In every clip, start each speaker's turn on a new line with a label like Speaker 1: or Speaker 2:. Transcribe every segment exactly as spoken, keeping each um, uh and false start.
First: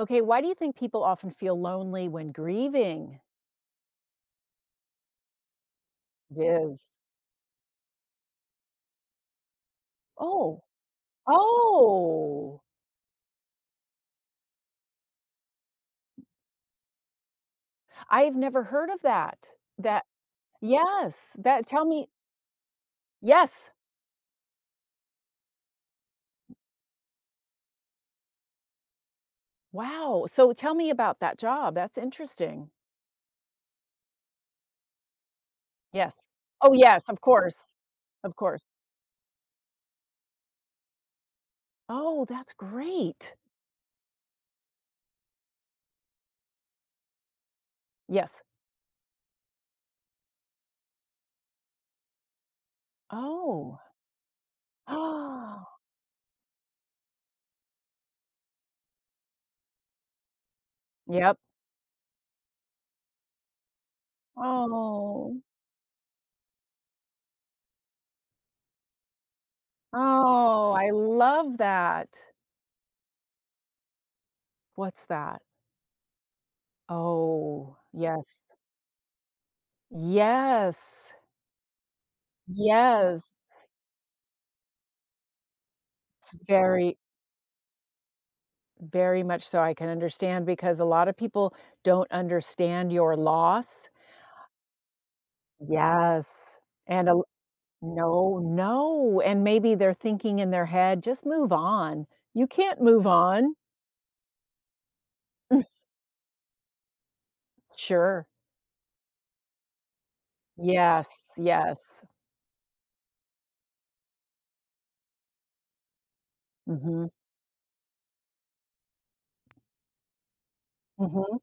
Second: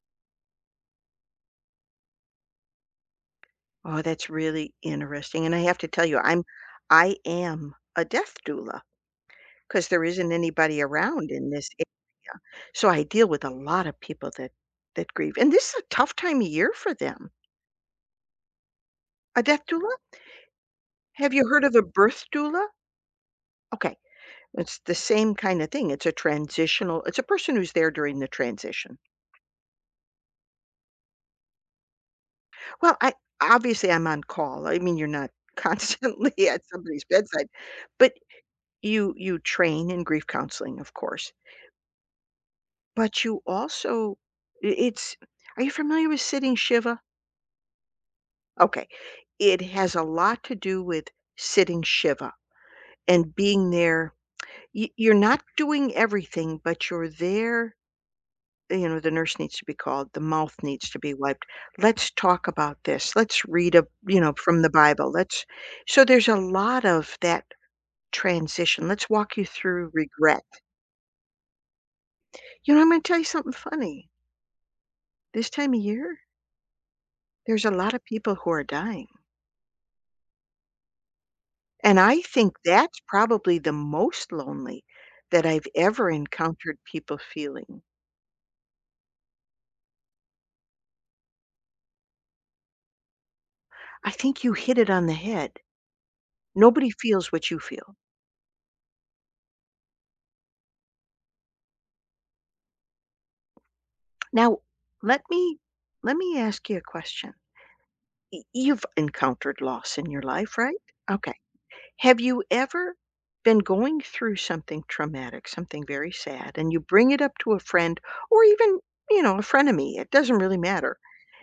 Speaker 1: Okay, why do you think people often feel lonely when grieving?
Speaker 2: Oh, that's really interesting, and I have to tell you, I'm
Speaker 1: Yes.
Speaker 2: I am a death doula because 'cause there isn't
Speaker 1: Oh,
Speaker 2: anybody around in this a
Speaker 1: oh,
Speaker 2: so I deal with a lot of people that that grieve, and this is a tough time of year for them.
Speaker 1: I've never heard of
Speaker 2: A
Speaker 1: that.
Speaker 2: death doula?
Speaker 1: That
Speaker 2: Have
Speaker 1: yes,
Speaker 2: you heard
Speaker 1: that
Speaker 2: of a
Speaker 1: tell me.
Speaker 2: birth doula?
Speaker 1: Yes,
Speaker 2: Okay, it's the same kinda thing, it's a transitional it's a person who's there during the transition.
Speaker 1: wow, so tell me about that job, that's interesting.
Speaker 2: Well, I obviously, I'm on call. I mean, you're not
Speaker 1: Yes.
Speaker 2: constantly at
Speaker 1: Oh,
Speaker 2: somebody's
Speaker 1: yes, of
Speaker 2: bedside,
Speaker 1: course,
Speaker 2: but
Speaker 1: of course.
Speaker 2: you you train in grief counseling, of course.
Speaker 1: Oh, that's
Speaker 2: But
Speaker 1: great.
Speaker 2: you also I it's are you familiar with sitting Shiva?
Speaker 1: Yes.
Speaker 2: Okay. It has a lot to do with sitting Shiva and being
Speaker 1: Oh.
Speaker 2: there. Y you're not
Speaker 1: Oh.
Speaker 2: doing everything, but you're there. You know, the nurse needs to be called, the mouth needs to be
Speaker 1: Yep.
Speaker 2: wiped. "Let's talk about this. Let's read a" you know, "from the Bible.
Speaker 1: Oh,
Speaker 2: Let's" so there's a lot of that transition. Let's walk you through regret.
Speaker 1: oh, I love that.
Speaker 2: You know, I'm gonna tell you something funny.
Speaker 1: What's that?
Speaker 2: This time of year, there's a
Speaker 1: Oh,
Speaker 2: lot of people
Speaker 1: yes.
Speaker 2: who are dying.
Speaker 1: Yes.
Speaker 2: And I think that's
Speaker 1: Yes.
Speaker 2: probably the most lonely that I've ever encountered
Speaker 1: Very,
Speaker 2: people feeling.
Speaker 1: very much so, I can understand because a lot of people don't understand your loss.
Speaker 2: I think you hit it on the head.
Speaker 1: Yes.
Speaker 2: Nobody
Speaker 1: And a
Speaker 2: feels what you feel.
Speaker 1: No, no, and maybe they're thinking in their head, "Just move on." You can't move on.
Speaker 2: Now, let me let me ask you a question.
Speaker 1: Sure.
Speaker 2: Y- You've encountered loss in your life, right?
Speaker 1: Yes,
Speaker 2: Okay.
Speaker 1: yes.
Speaker 2: Have you ever been going through something traumatic, something very sad, and you
Speaker 1: Mhm,
Speaker 2: bring it up to a friend or even, you know, a frenemy, it doesn't really matter,
Speaker 1: mhm.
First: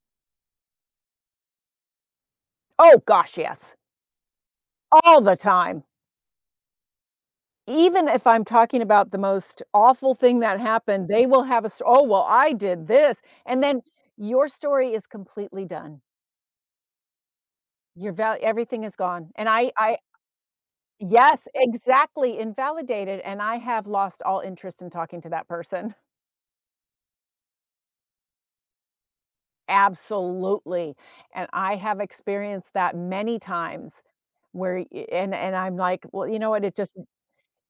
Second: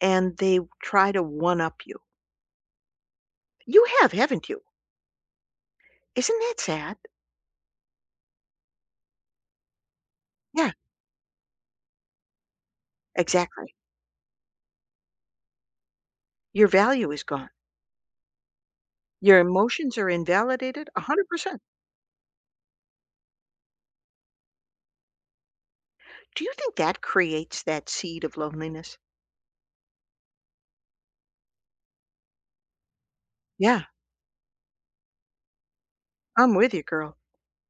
Speaker 2: and they try to one up you?
Speaker 1: Oh gosh, yes.
Speaker 2: You have, haven't you?
Speaker 1: All the time.
Speaker 2: Isn't that sad?
Speaker 1: Even if I'm talking about the most awful thing that
Speaker 2: Yeah,
Speaker 1: happened, they will have a s "Oh, well, I did this," and
Speaker 2: exactly.
Speaker 1: then your story is completely done.
Speaker 2: Your value is gone.
Speaker 1: Your value, everything is gone,
Speaker 2: Your
Speaker 1: and I
Speaker 2: emotions
Speaker 1: I
Speaker 2: are invalidated
Speaker 1: yes,
Speaker 2: one hundred percent.
Speaker 1: exactly, invalidated, and I have lost all interest in talking to that person.
Speaker 2: Do you think that creates that seed of loneliness?
Speaker 1: Absolutely, and I have experienced that many
Speaker 2: Yeah,
Speaker 1: times where I and and I'm like, "Well, you know
Speaker 2: I'm
Speaker 1: what,
Speaker 2: with
Speaker 1: it
Speaker 2: you,
Speaker 1: just."
Speaker 2: girl.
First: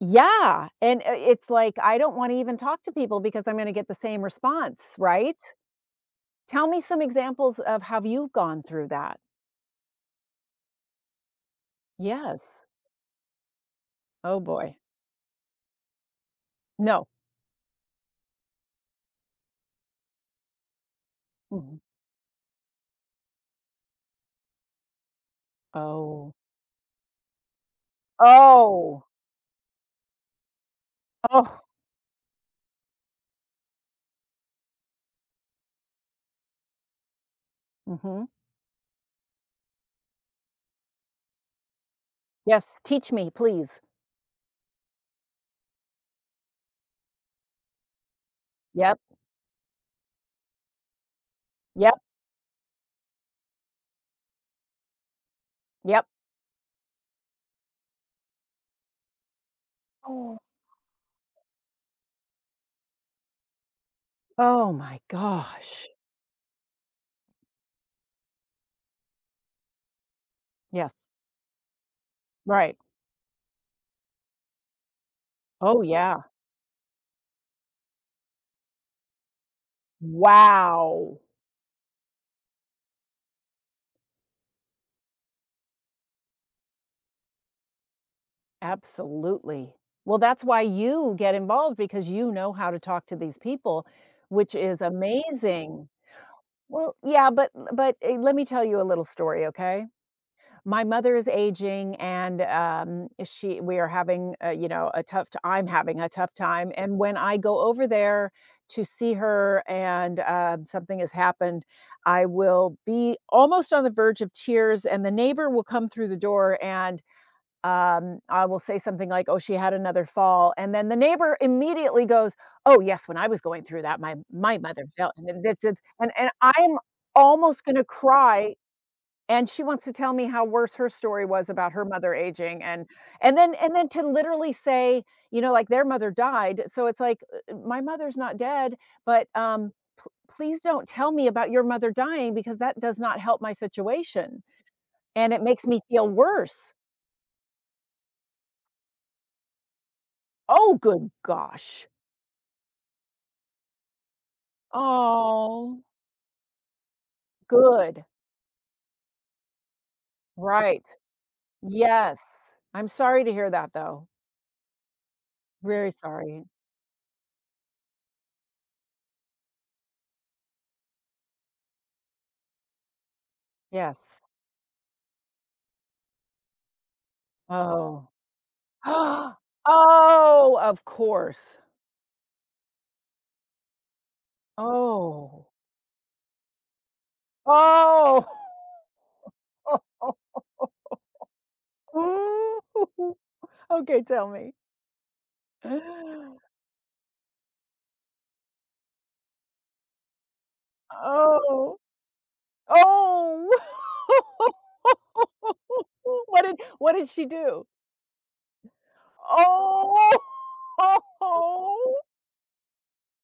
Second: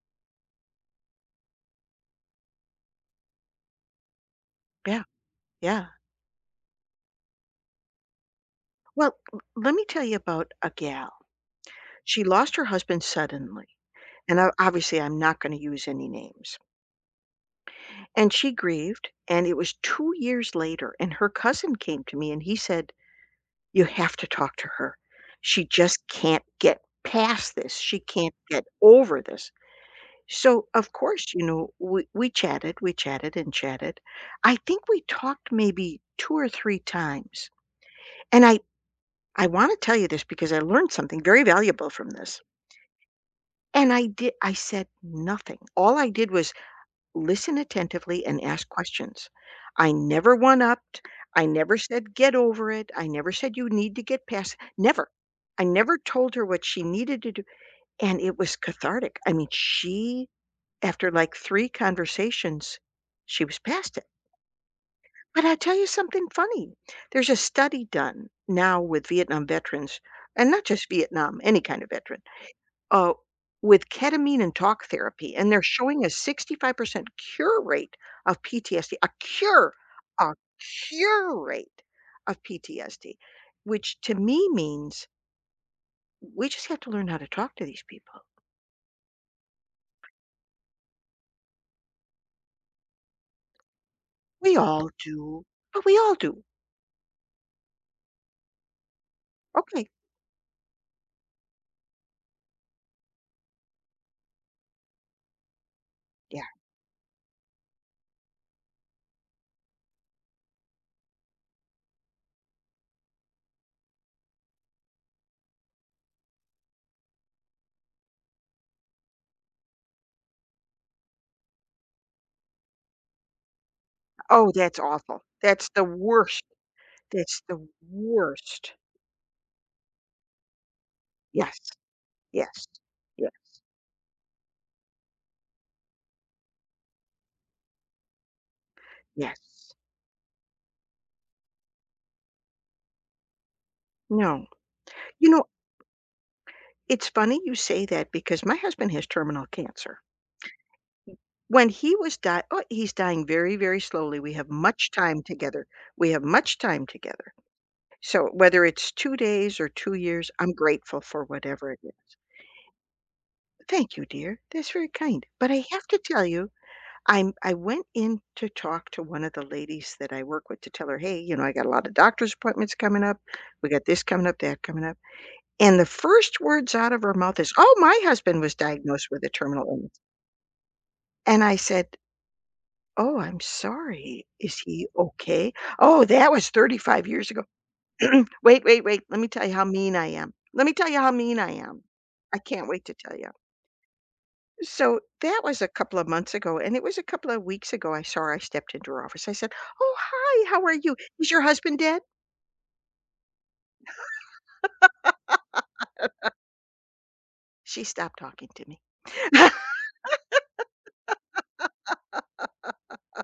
Speaker 1: Yeah, and, uh, it's like, I don't wanna even talk to people because I'm gonna get the same response,
Speaker 2: Yeah,
Speaker 1: right?
Speaker 2: yeah.
Speaker 1: Tell me some examples of how you've gone through
Speaker 2: Well,
Speaker 1: that.
Speaker 2: l- let me tell you about a gal. She lost her
Speaker 1: Yes.
Speaker 2: husband suddenly. And
Speaker 1: Oh,
Speaker 2: I,
Speaker 1: boy.
Speaker 2: obviously, I'm not going to use any names.
Speaker 1: No.
Speaker 2: And she grieved. And it was two years later. And her cousin
Speaker 1: Mhm.
Speaker 2: came to me and he said, you have to talk to her. She just
Speaker 1: Oh.
Speaker 2: can't get past this. She can't get
Speaker 1: Oh.
Speaker 2: over this. So, of course, you
Speaker 1: Oh.
Speaker 2: know, we we chatted, we chatted and chatted. I think we talked maybe two or three times.
Speaker 1: Mhm.
Speaker 2: And I I wanna tell you this because I learned something very valuable from this.
Speaker 1: Yes, teach me, please.
Speaker 2: And I did I said nothing. All I did was listen attentively and ask
Speaker 1: Yep,
Speaker 2: questions. I never one-upped. I never
Speaker 1: yep,
Speaker 2: said, "Get over it." I never said, "You need to get past" Never. I never
Speaker 1: yep.
Speaker 2: told her what she needed to do, and it was cathartic. I mean, she
Speaker 1: Oh.
Speaker 2: After, like, three conversations, she was past it.
Speaker 1: Oh my
Speaker 2: But I'll tell you
Speaker 1: gosh.
Speaker 2: something funny. There's a study done now with Vietnam veterans, and not just
Speaker 1: Yes.
Speaker 2: Vietnam, any kind of veteran,
Speaker 1: Right.
Speaker 2: uh, with ketamine and talk therapy, and they're
Speaker 1: Oh,
Speaker 2: showing a
Speaker 1: yeah.
Speaker 2: sixty-five percent cure rate of P T S D, a cure, a
Speaker 1: Wow.
Speaker 2: cure rate of P T S D, which to me means we just have to learn how to talk to these people.
Speaker 1: Absolutely. Well, that's why you get involved because you know how to talk to these people,
Speaker 2: We
Speaker 1: which is
Speaker 2: all do, but
Speaker 1: amazing.
Speaker 2: we all do.
Speaker 1: Well, yeah, but but, eh, let me tell you a little story, okay?
Speaker 2: Okay.
Speaker 1: My mother is aging and, um, she we are having, uh, you know, a tough t I'm having a tough time, and when I go over there to see her and, um, something has happened, I will be almost on the verge of tears, and the neighbor will come through the door and, um, I will say something like, "Oh, she had another fall," and then the neighbor immediately goes, "Oh, yes, when I was going through that, my
Speaker 2: Oh,
Speaker 1: my
Speaker 2: that's
Speaker 1: mother fell,"
Speaker 2: awful.
Speaker 1: and then that's
Speaker 2: That's
Speaker 1: it,
Speaker 2: the
Speaker 1: and and
Speaker 2: worst.
Speaker 1: I'm
Speaker 2: That's
Speaker 1: almost
Speaker 2: the
Speaker 1: gonna cry,
Speaker 2: worst.
Speaker 1: and she wants to tell me how worse her story was
Speaker 2: Yes,
Speaker 1: about her mother aging.
Speaker 2: yes,
Speaker 1: And
Speaker 2: yes,
Speaker 1: and then and then to literally say, you know, like, their mother died, so it's like, "Uh, my mother's not dead, but, um,
Speaker 2: yes.
Speaker 1: pl please don't tell me about your mother dying because that does not help my situation,
Speaker 2: No. You
Speaker 1: and it
Speaker 2: know,
Speaker 1: makes me feel worse."
Speaker 2: it's funny you say that because my husband has terminal cancer.
Speaker 1: Oh, good
Speaker 2: When
Speaker 1: gosh.
Speaker 2: he was die oh, he's dying very, very slowly. We have much time together.
Speaker 1: Oh,
Speaker 2: We have much time together.
Speaker 1: good.
Speaker 2: So whether it's two days or two years, I'm
Speaker 1: Right.
Speaker 2: grateful for whatever it is.
Speaker 1: Yes. I'm sorry to hear that,
Speaker 2: Thank you,
Speaker 1: though.
Speaker 2: dear. That's very kind. But I have
Speaker 1: Very
Speaker 2: to tell
Speaker 1: sorry.
Speaker 2: you I'm I went in to talk to one of the ladies that I work with to tell her, "Hey, you know, I got a lot of doctor's appointments coming up. We got this
Speaker 1: Yes.
Speaker 2: coming up, that coming up." And the first words out of her mouth is, "Oh, my
Speaker 1: Oh.
Speaker 2: husband was diagnosed with a terminal illness."
Speaker 1: Oh, of
Speaker 2: And
Speaker 1: course.
Speaker 2: I said, "Oh, I'm sorry. Is he
Speaker 1: Oh.
Speaker 2: okay?" "Oh, that was thirty-five years ago."
Speaker 1: Oh.
Speaker 2: "Wait, wait, wait. Let me tell you how mean I am. Let me tell you how mean I am. I can't wait
Speaker 1: Ooh.
Speaker 2: to tell you."
Speaker 1: Okay, tell me.
Speaker 2: So that was a couple of months ago, and it was a couple of weeks ago I saw her, I stepped into her office. I said, "Oh, hi, how are you? Is your husband
Speaker 1: Oh.
Speaker 2: dead?"
Speaker 1: Oh. What did what did she do?
Speaker 2: She stopped talking to me.
Speaker 1: Oh. Oh.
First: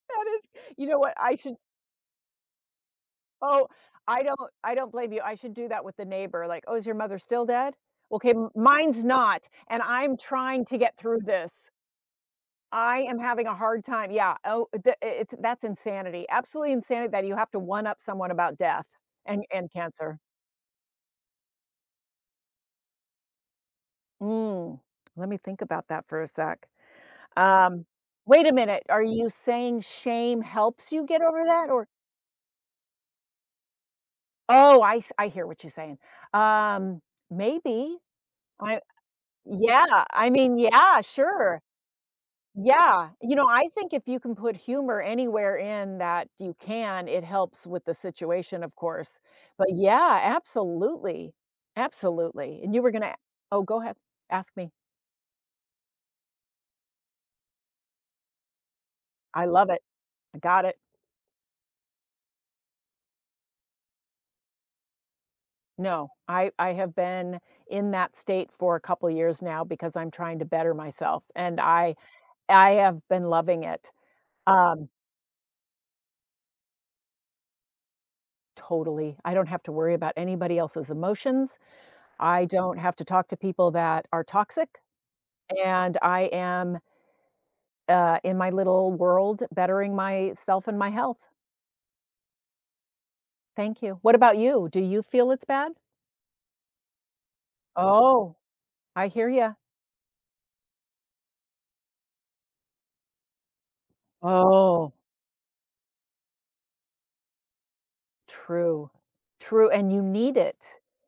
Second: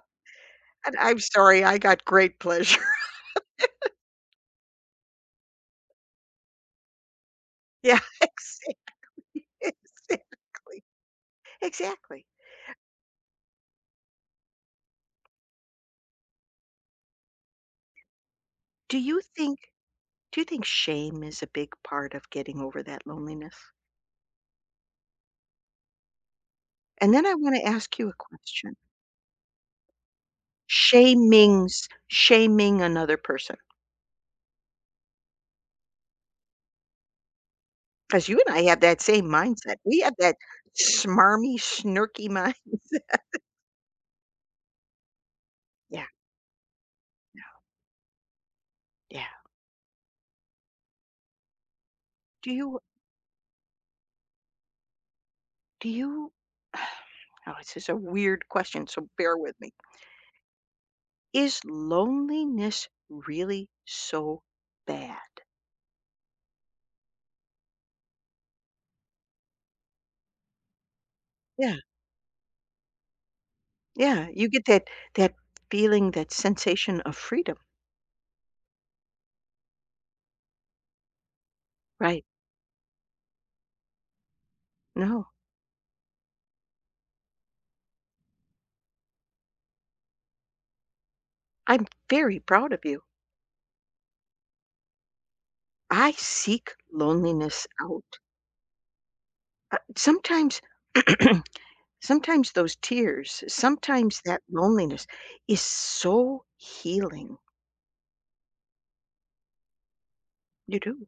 Speaker 1: That is you
Speaker 2: And
Speaker 1: know what,
Speaker 2: I'm
Speaker 1: I should
Speaker 2: sorry, I got great pleasure.
Speaker 1: oh, I don't I don't blame you. I should do that with the neighbor, like, "Oh, is your mother still dead?
Speaker 2: Yeah,
Speaker 1: Okay, m
Speaker 2: exactly,
Speaker 1: mine's not, and I'm trying to
Speaker 2: exactly,
Speaker 1: get through this."
Speaker 2: exactly.
Speaker 1: I am having a hard time. Yeah. Oh, the, it's that's insanity. Absolutely insanity that you have to one up someone about death
Speaker 2: Do you
Speaker 1: and
Speaker 2: think
Speaker 1: and cancer.
Speaker 2: do you think shame is a big part of getting over that loneliness?
Speaker 1: Mm. Let me think about that for a sec.
Speaker 2: And then I wanna
Speaker 1: Um,
Speaker 2: ask you a
Speaker 1: wait a
Speaker 2: question.
Speaker 1: minute. Are you saying shame helps you get over that? Or
Speaker 2: Shamings shaming another person.
Speaker 1: oh, I s- I hear what you're saying. Um, maybe.
Speaker 2: 'Cause you and I have
Speaker 1: I
Speaker 2: that same mindset. We
Speaker 1: yeah.
Speaker 2: have
Speaker 1: I
Speaker 2: that
Speaker 1: mean, yeah.
Speaker 2: smarmy,
Speaker 1: Sure.
Speaker 2: snarky mind.
Speaker 1: Yeah, you know, I think if you can put humor anywhere in
Speaker 2: Yeah,
Speaker 1: that you can, it
Speaker 2: no,
Speaker 1: helps with the situation, of course.
Speaker 2: yeah.
Speaker 1: But yeah, absolutely.
Speaker 2: Do
Speaker 1: Absolutely. And
Speaker 2: you
Speaker 1: you were gonna oh, go ahead. Ask me.
Speaker 2: do you oh, this is a weird question, so bear
Speaker 1: I
Speaker 2: with
Speaker 1: love
Speaker 2: me.
Speaker 1: it. I got it.
Speaker 2: Is loneliness really so bad?
Speaker 1: No, I I have been in that state for a couple years now because I'm trying to better myself, and
Speaker 2: Yeah,
Speaker 1: I I have been loving it.
Speaker 2: yeah, you get that
Speaker 1: Um,
Speaker 2: that feeling, that sensation of freedom,
Speaker 1: totally. I don't have to worry about anybody else's emotions.
Speaker 2: right?
Speaker 1: I don't have to talk to people that are toxic.
Speaker 2: No,
Speaker 1: And I am, uh, in my little world bettering myself and my health.
Speaker 2: I'm very proud of you.
Speaker 1: Thank you. What about you? Do you feel it's bad?
Speaker 2: I seek loneliness out.
Speaker 1: Oh, I hear you.
Speaker 2: Uh, sometimes sometimes those tears, sometimes that
Speaker 1: Oh,
Speaker 2: loneliness is so healing.
Speaker 1: true. True, and you need
Speaker 2: You
Speaker 1: it,
Speaker 2: do.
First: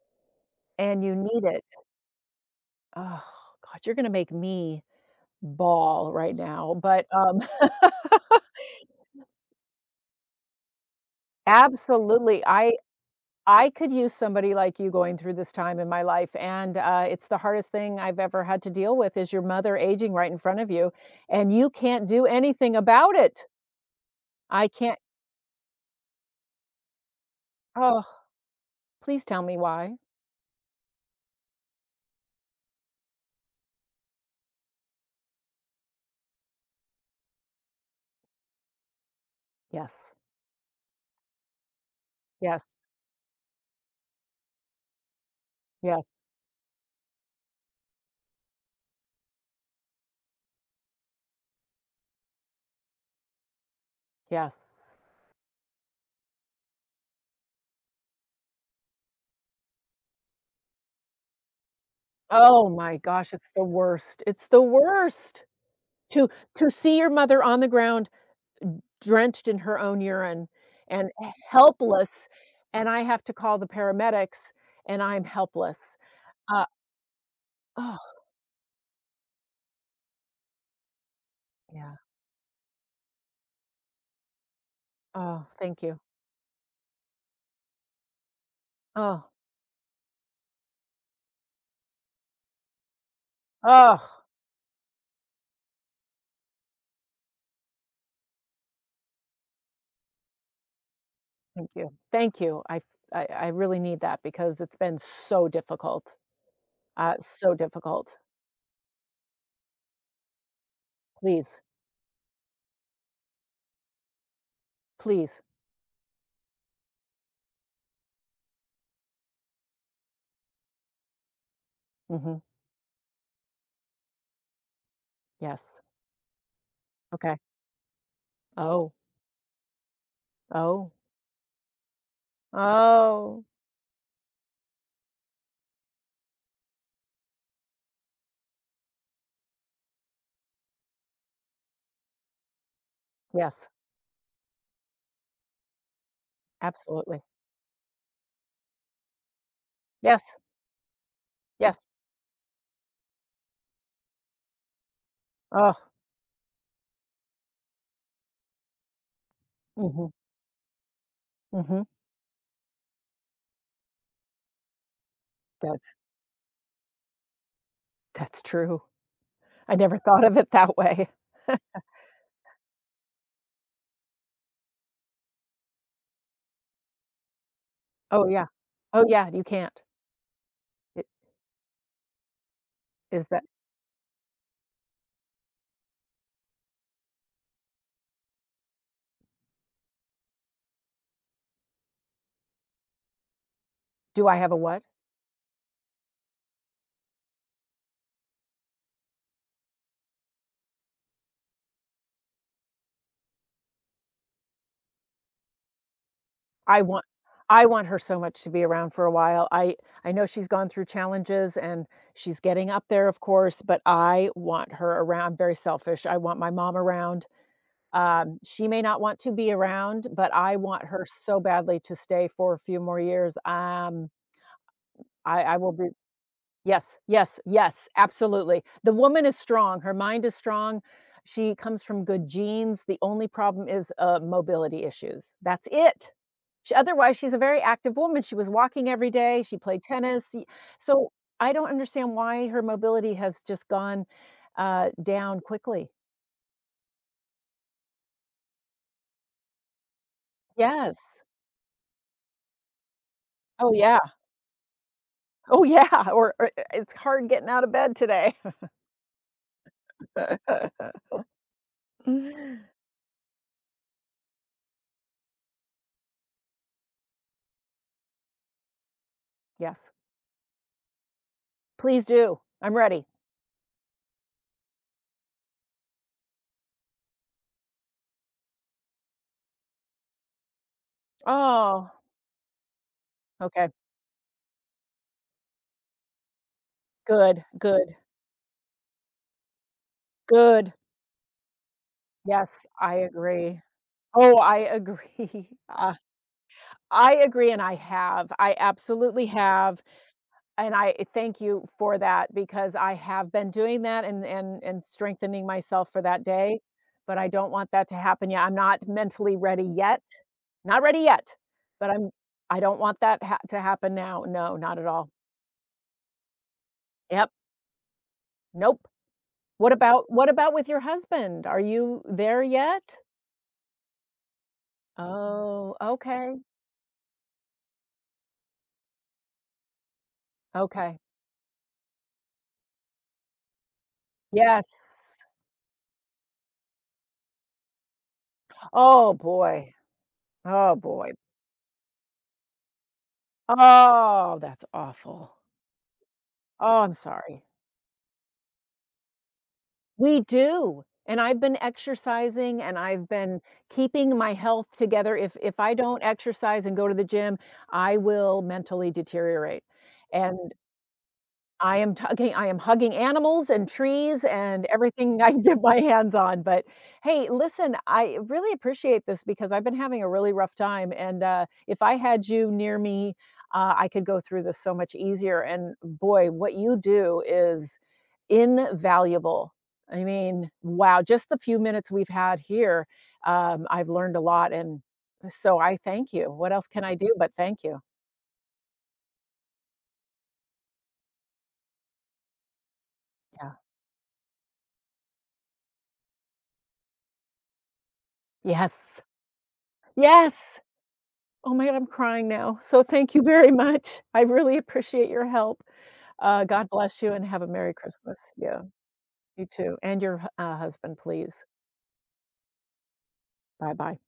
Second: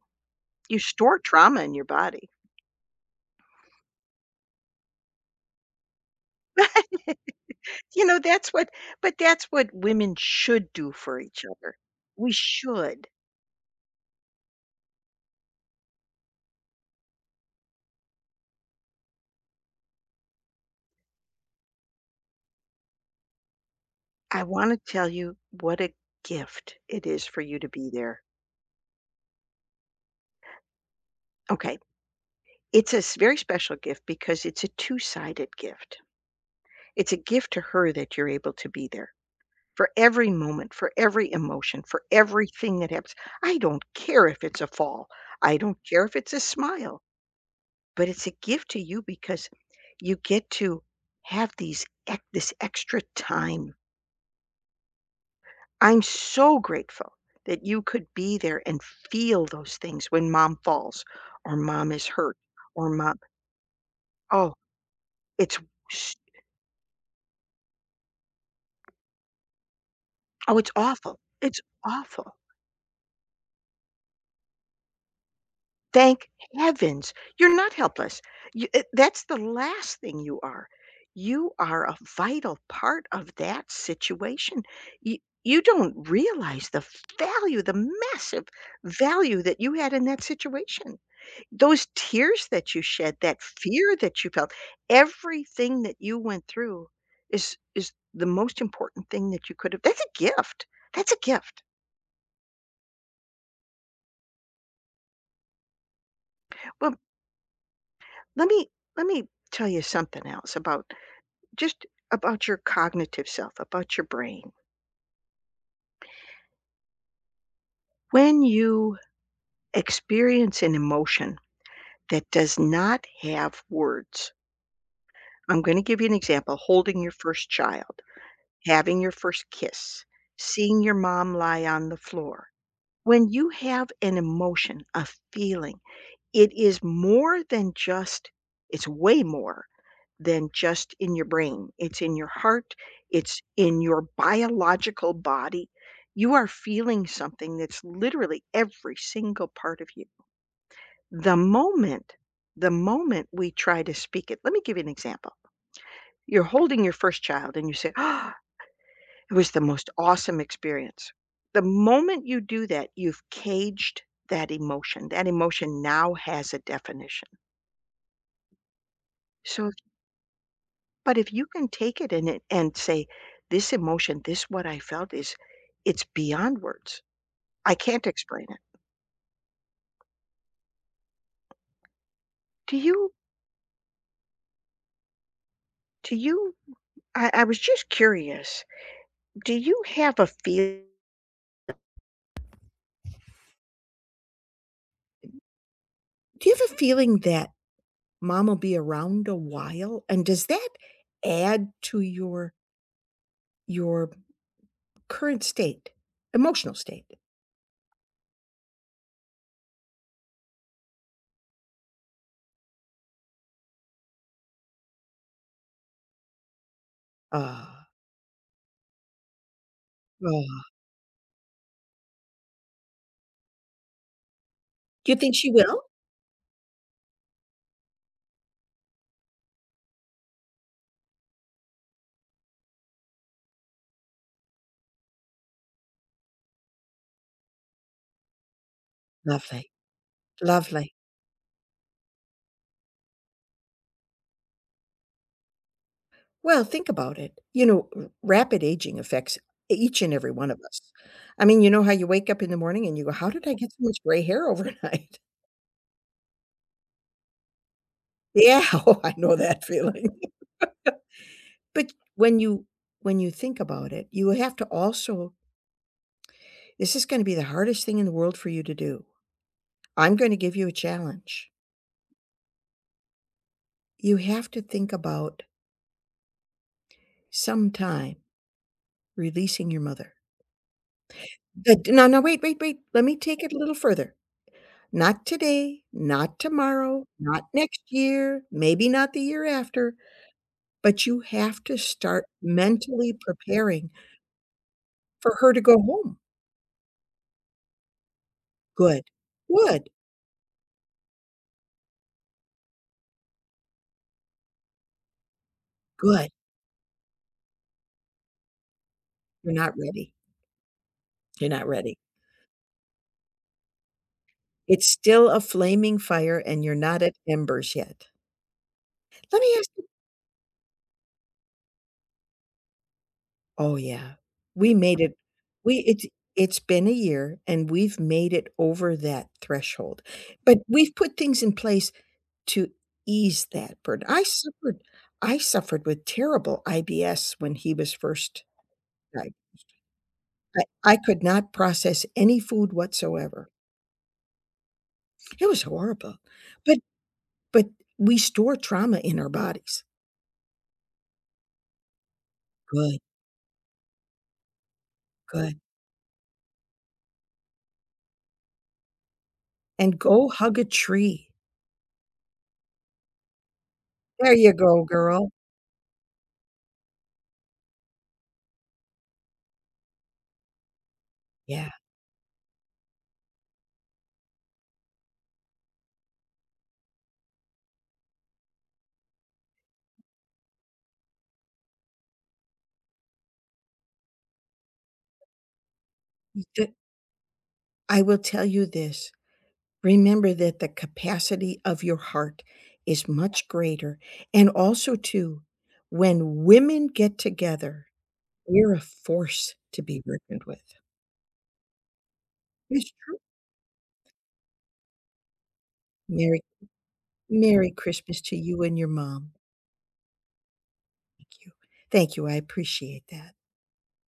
Speaker 2: You
Speaker 1: and you
Speaker 2: store
Speaker 1: need
Speaker 2: trauma
Speaker 1: it.
Speaker 2: in your body.
Speaker 1: Oh, God, you're gonna make me ball right now, but, um
Speaker 2: You know, that's what but that's what women should do for each other. We
Speaker 1: Absolutely, I
Speaker 2: should.
Speaker 1: I could use somebody like you going through this time in my life, and, uh, it's the hardest thing I've ever had to deal with is your mother aging right in front of you, and you can't do anything about it.
Speaker 2: I
Speaker 1: I
Speaker 2: wanna
Speaker 1: can't
Speaker 2: tell you what a gift it is for you to be
Speaker 1: oh,
Speaker 2: there.
Speaker 1: please tell me why.
Speaker 2: Okay, it's a s very special gift because it's a two-sided gift. It's a gift to her that you're able to be there, for
Speaker 1: Yes.
Speaker 2: every moment, for every emotion, for
Speaker 1: Yes.
Speaker 2: everything that happens. I don't care if it's a fall. I don't care
Speaker 1: Yes.
Speaker 2: if it's a smile, but it's a gift to you because you get to have these ec- this extra time.
Speaker 1: Yes.
Speaker 2: I'm so grateful that you could be there and feel those things when mom falls or mom is hurt
Speaker 1: Oh
Speaker 2: or
Speaker 1: my
Speaker 2: mom
Speaker 1: gosh, it's the worst. It's
Speaker 2: oh,
Speaker 1: the worst
Speaker 2: it's s-
Speaker 1: to to see your mother on the ground drenched in her own urine
Speaker 2: oh, it's
Speaker 1: and
Speaker 2: awful. It's
Speaker 1: helpless,
Speaker 2: awful.
Speaker 1: and I have to call the paramedics, and I'm helpless.
Speaker 2: Thank
Speaker 1: Uh
Speaker 2: heavens. You're not
Speaker 1: oh,
Speaker 2: helpless. You eh, that's the last thing you are. You are
Speaker 1: yeah.
Speaker 2: a vital part of that situation. You
Speaker 1: Oh,
Speaker 2: you
Speaker 1: thank you.
Speaker 2: don't realize the value, the massive
Speaker 1: Oh,
Speaker 2: value that you had in that situation. Those tears that you shed, that fear that
Speaker 1: oh,
Speaker 2: you felt, everything that you went through is is the most important thing that you could have that's a gift. That's a gift.
Speaker 1: thank you. Thank you. I I, I really need that because it's been so difficult.
Speaker 2: Well,
Speaker 1: Uh, so difficult.
Speaker 2: let me let me tell you something else about
Speaker 1: Please,
Speaker 2: just about your cognitive self, about your brain.
Speaker 1: please.
Speaker 2: When you experience an emotion that
Speaker 1: Hmm.
Speaker 2: does not have words, I'm going
Speaker 1: Yes.
Speaker 2: to give you an example holding your
Speaker 1: Okay.
Speaker 2: first child,
Speaker 1: Oh,
Speaker 2: having your first kiss, seeing
Speaker 1: oh,
Speaker 2: your mom lie on the floor. When
Speaker 1: oh.
Speaker 2: you have an emotion, a feeling, it is more than just, it's way more than just in your brain. It's in your heart, it's
Speaker 1: Yes.
Speaker 2: in your biological body. You are feeling
Speaker 1: Absolutely.
Speaker 2: something that's literally every single part of you.
Speaker 1: Yes.
Speaker 2: The
Speaker 1: Yes.
Speaker 2: moment the moment we try to speak it. Let me give you an example.
Speaker 1: Oh.
Speaker 2: You're holding your first child and you say, "Ah, it was the most
Speaker 1: Hmm.
Speaker 2: awesome experience." The
Speaker 1: Hmm.
Speaker 2: moment you do that, you've caged that emotion. That emotion
Speaker 1: That's
Speaker 2: now has a definition.
Speaker 1: that's true.
Speaker 2: So
Speaker 1: I never thought of it that way.
Speaker 2: But if you can take it and it and say, "This emotion, this what I felt is it's beyond words. I can't
Speaker 1: Oh yeah.
Speaker 2: explain it."
Speaker 1: Oh yeah. You can't. It,
Speaker 2: Do you
Speaker 1: is that?
Speaker 2: do you I, I was just curious, do you have a feel
Speaker 1: Do I have a what?
Speaker 2: do you have a feeling that mom will be around a while? And does that add to your your current state, emotional
Speaker 1: I want
Speaker 2: state?
Speaker 1: I want her so much to be around for a while. I I know she's gone through challenges and she's getting up there, of course, but I want her around. I'm very selfish. I want my mom around.
Speaker 2: Ah,
Speaker 1: Um, she may not want to be around, but I
Speaker 2: ah.
Speaker 1: want her so badly to stay for a few more years. Um,
Speaker 2: Do you think
Speaker 1: I,
Speaker 2: she
Speaker 1: I will
Speaker 2: will?
Speaker 1: be yes, yes, yes, absolutely. The woman is strong, her mind is strong, she comes from good genes, the only problem is, uh, mobility issues, that's it. She otherwise, she's a very active woman, she was walking every day, she
Speaker 2: Lovely.
Speaker 1: played tennis, y
Speaker 2: Lovely.
Speaker 1: so I don't understand why her mobility has just gone, uh, down quickly.
Speaker 2: Well, think about it. You know, r rapid aging affects each and every one of us.
Speaker 1: Yes.
Speaker 2: I mean, you know how you wake up in the morning and you go, "How did I get
Speaker 1: Oh,
Speaker 2: so much
Speaker 1: yeah.
Speaker 2: gray hair overnight?"
Speaker 1: Oh, yeah, or or, eh, "It's hard getting out of bed today."
Speaker 2: Yeah, oh, I know that feeling. But when you when you think about it, you have to also this is gonna be the hardest thing in the world for you to do.
Speaker 1: Yes.
Speaker 2: I'm gonna give you a challenge.
Speaker 1: Please do. I'm ready.
Speaker 2: You have to think about sometime releasing your mother. But
Speaker 1: Oh,
Speaker 2: no, now wait, wait, wait, let me take it a
Speaker 1: okay.
Speaker 2: little further. Not today, not tomorrow, not
Speaker 1: Good,
Speaker 2: next
Speaker 1: good,
Speaker 2: year, maybe not the year after,
Speaker 1: good.
Speaker 2: but you have to start
Speaker 1: Yes, I
Speaker 2: mentally
Speaker 1: agree.
Speaker 2: preparing
Speaker 1: Oh, I agree.
Speaker 2: for her to go
Speaker 1: Uh,
Speaker 2: home.
Speaker 1: I agree, and I have. I
Speaker 2: "Good,
Speaker 1: absolutely have,
Speaker 2: good,
Speaker 1: and I eh, thank you for that because I have been doing that and and and strengthening myself for that
Speaker 2: good.
Speaker 1: day, but I don't want that to happen yet. I'm not mentally
Speaker 2: You're
Speaker 1: ready
Speaker 2: not
Speaker 1: yet.
Speaker 2: ready.
Speaker 1: Not ready yet,
Speaker 2: You're not
Speaker 1: but
Speaker 2: ready.
Speaker 1: I'm I don't want that ha to happen now. No, not at
Speaker 2: It's
Speaker 1: all.
Speaker 2: still a flaming fire and you're not at
Speaker 1: Yep.
Speaker 2: embers yet."
Speaker 1: Nope.
Speaker 2: Let me ask
Speaker 1: What
Speaker 2: you
Speaker 1: about what about with your husband? Are you there yet?
Speaker 2: Oh, yeah. We made it
Speaker 1: Oh,
Speaker 2: we it's
Speaker 1: okay.
Speaker 2: it's been a year and we've made it over that threshold, but we've
Speaker 1: Okay.
Speaker 2: put things in place to ease that burden. I suffered
Speaker 1: Yes.
Speaker 2: I suffered with terrible I B S when he was first
Speaker 1: Oh,
Speaker 2: diagnosed.
Speaker 1: boy.
Speaker 2: I
Speaker 1: Oh,
Speaker 2: I
Speaker 1: boy.
Speaker 2: could not process any food whatsoever.
Speaker 1: Oh, that's awful.
Speaker 2: It was horrible, but
Speaker 1: Oh, I'm sorry.
Speaker 2: but we store trauma in our bodies.
Speaker 1: We do, and I've been exercising, and
Speaker 2: Good,
Speaker 1: I've been keeping my health together. If
Speaker 2: good,
Speaker 1: if I don't exercise and go to the gym, I will mentally deteriorate,
Speaker 2: and go
Speaker 1: and
Speaker 2: hug a tree.
Speaker 1: I am tugging I am hugging animals and trees
Speaker 2: There you
Speaker 1: and
Speaker 2: go,
Speaker 1: everything
Speaker 2: girl.
Speaker 1: I can get my hands on, but hey, listen, I really appreciate this because I've been having a really rough time, and, uh,
Speaker 2: Yeah.
Speaker 1: if I had you near me, uh, I could go through this so much easier, and boy, what you do is invaluable. I mean, wow, just the few minutes we've had here, um, I've learned a lot, and so I thank you.
Speaker 2: You
Speaker 1: What else
Speaker 2: d
Speaker 1: can I do but thank you?
Speaker 2: I will tell you this, remember that the capacity of your heart is much
Speaker 1: Yeah.
Speaker 2: greater, and also too, when women get together you're a
Speaker 1: Yes.
Speaker 2: force to be reckoned
Speaker 1: Yes.
Speaker 2: with.
Speaker 1: Oh my god, I'm crying now. So
Speaker 2: It's
Speaker 1: thank
Speaker 2: true.
Speaker 1: you very much. I really appreciate your help.
Speaker 2: Merry
Speaker 1: Uh, God bless you and have a
Speaker 2: Merry
Speaker 1: Merry
Speaker 2: Christmas
Speaker 1: Christmas.
Speaker 2: to
Speaker 1: Yeah,
Speaker 2: you and your mom.
Speaker 1: you too. And your hu uh, husband, please.
Speaker 2: Thank you. Thank you, I appreciate that.
Speaker 1: Bye-bye.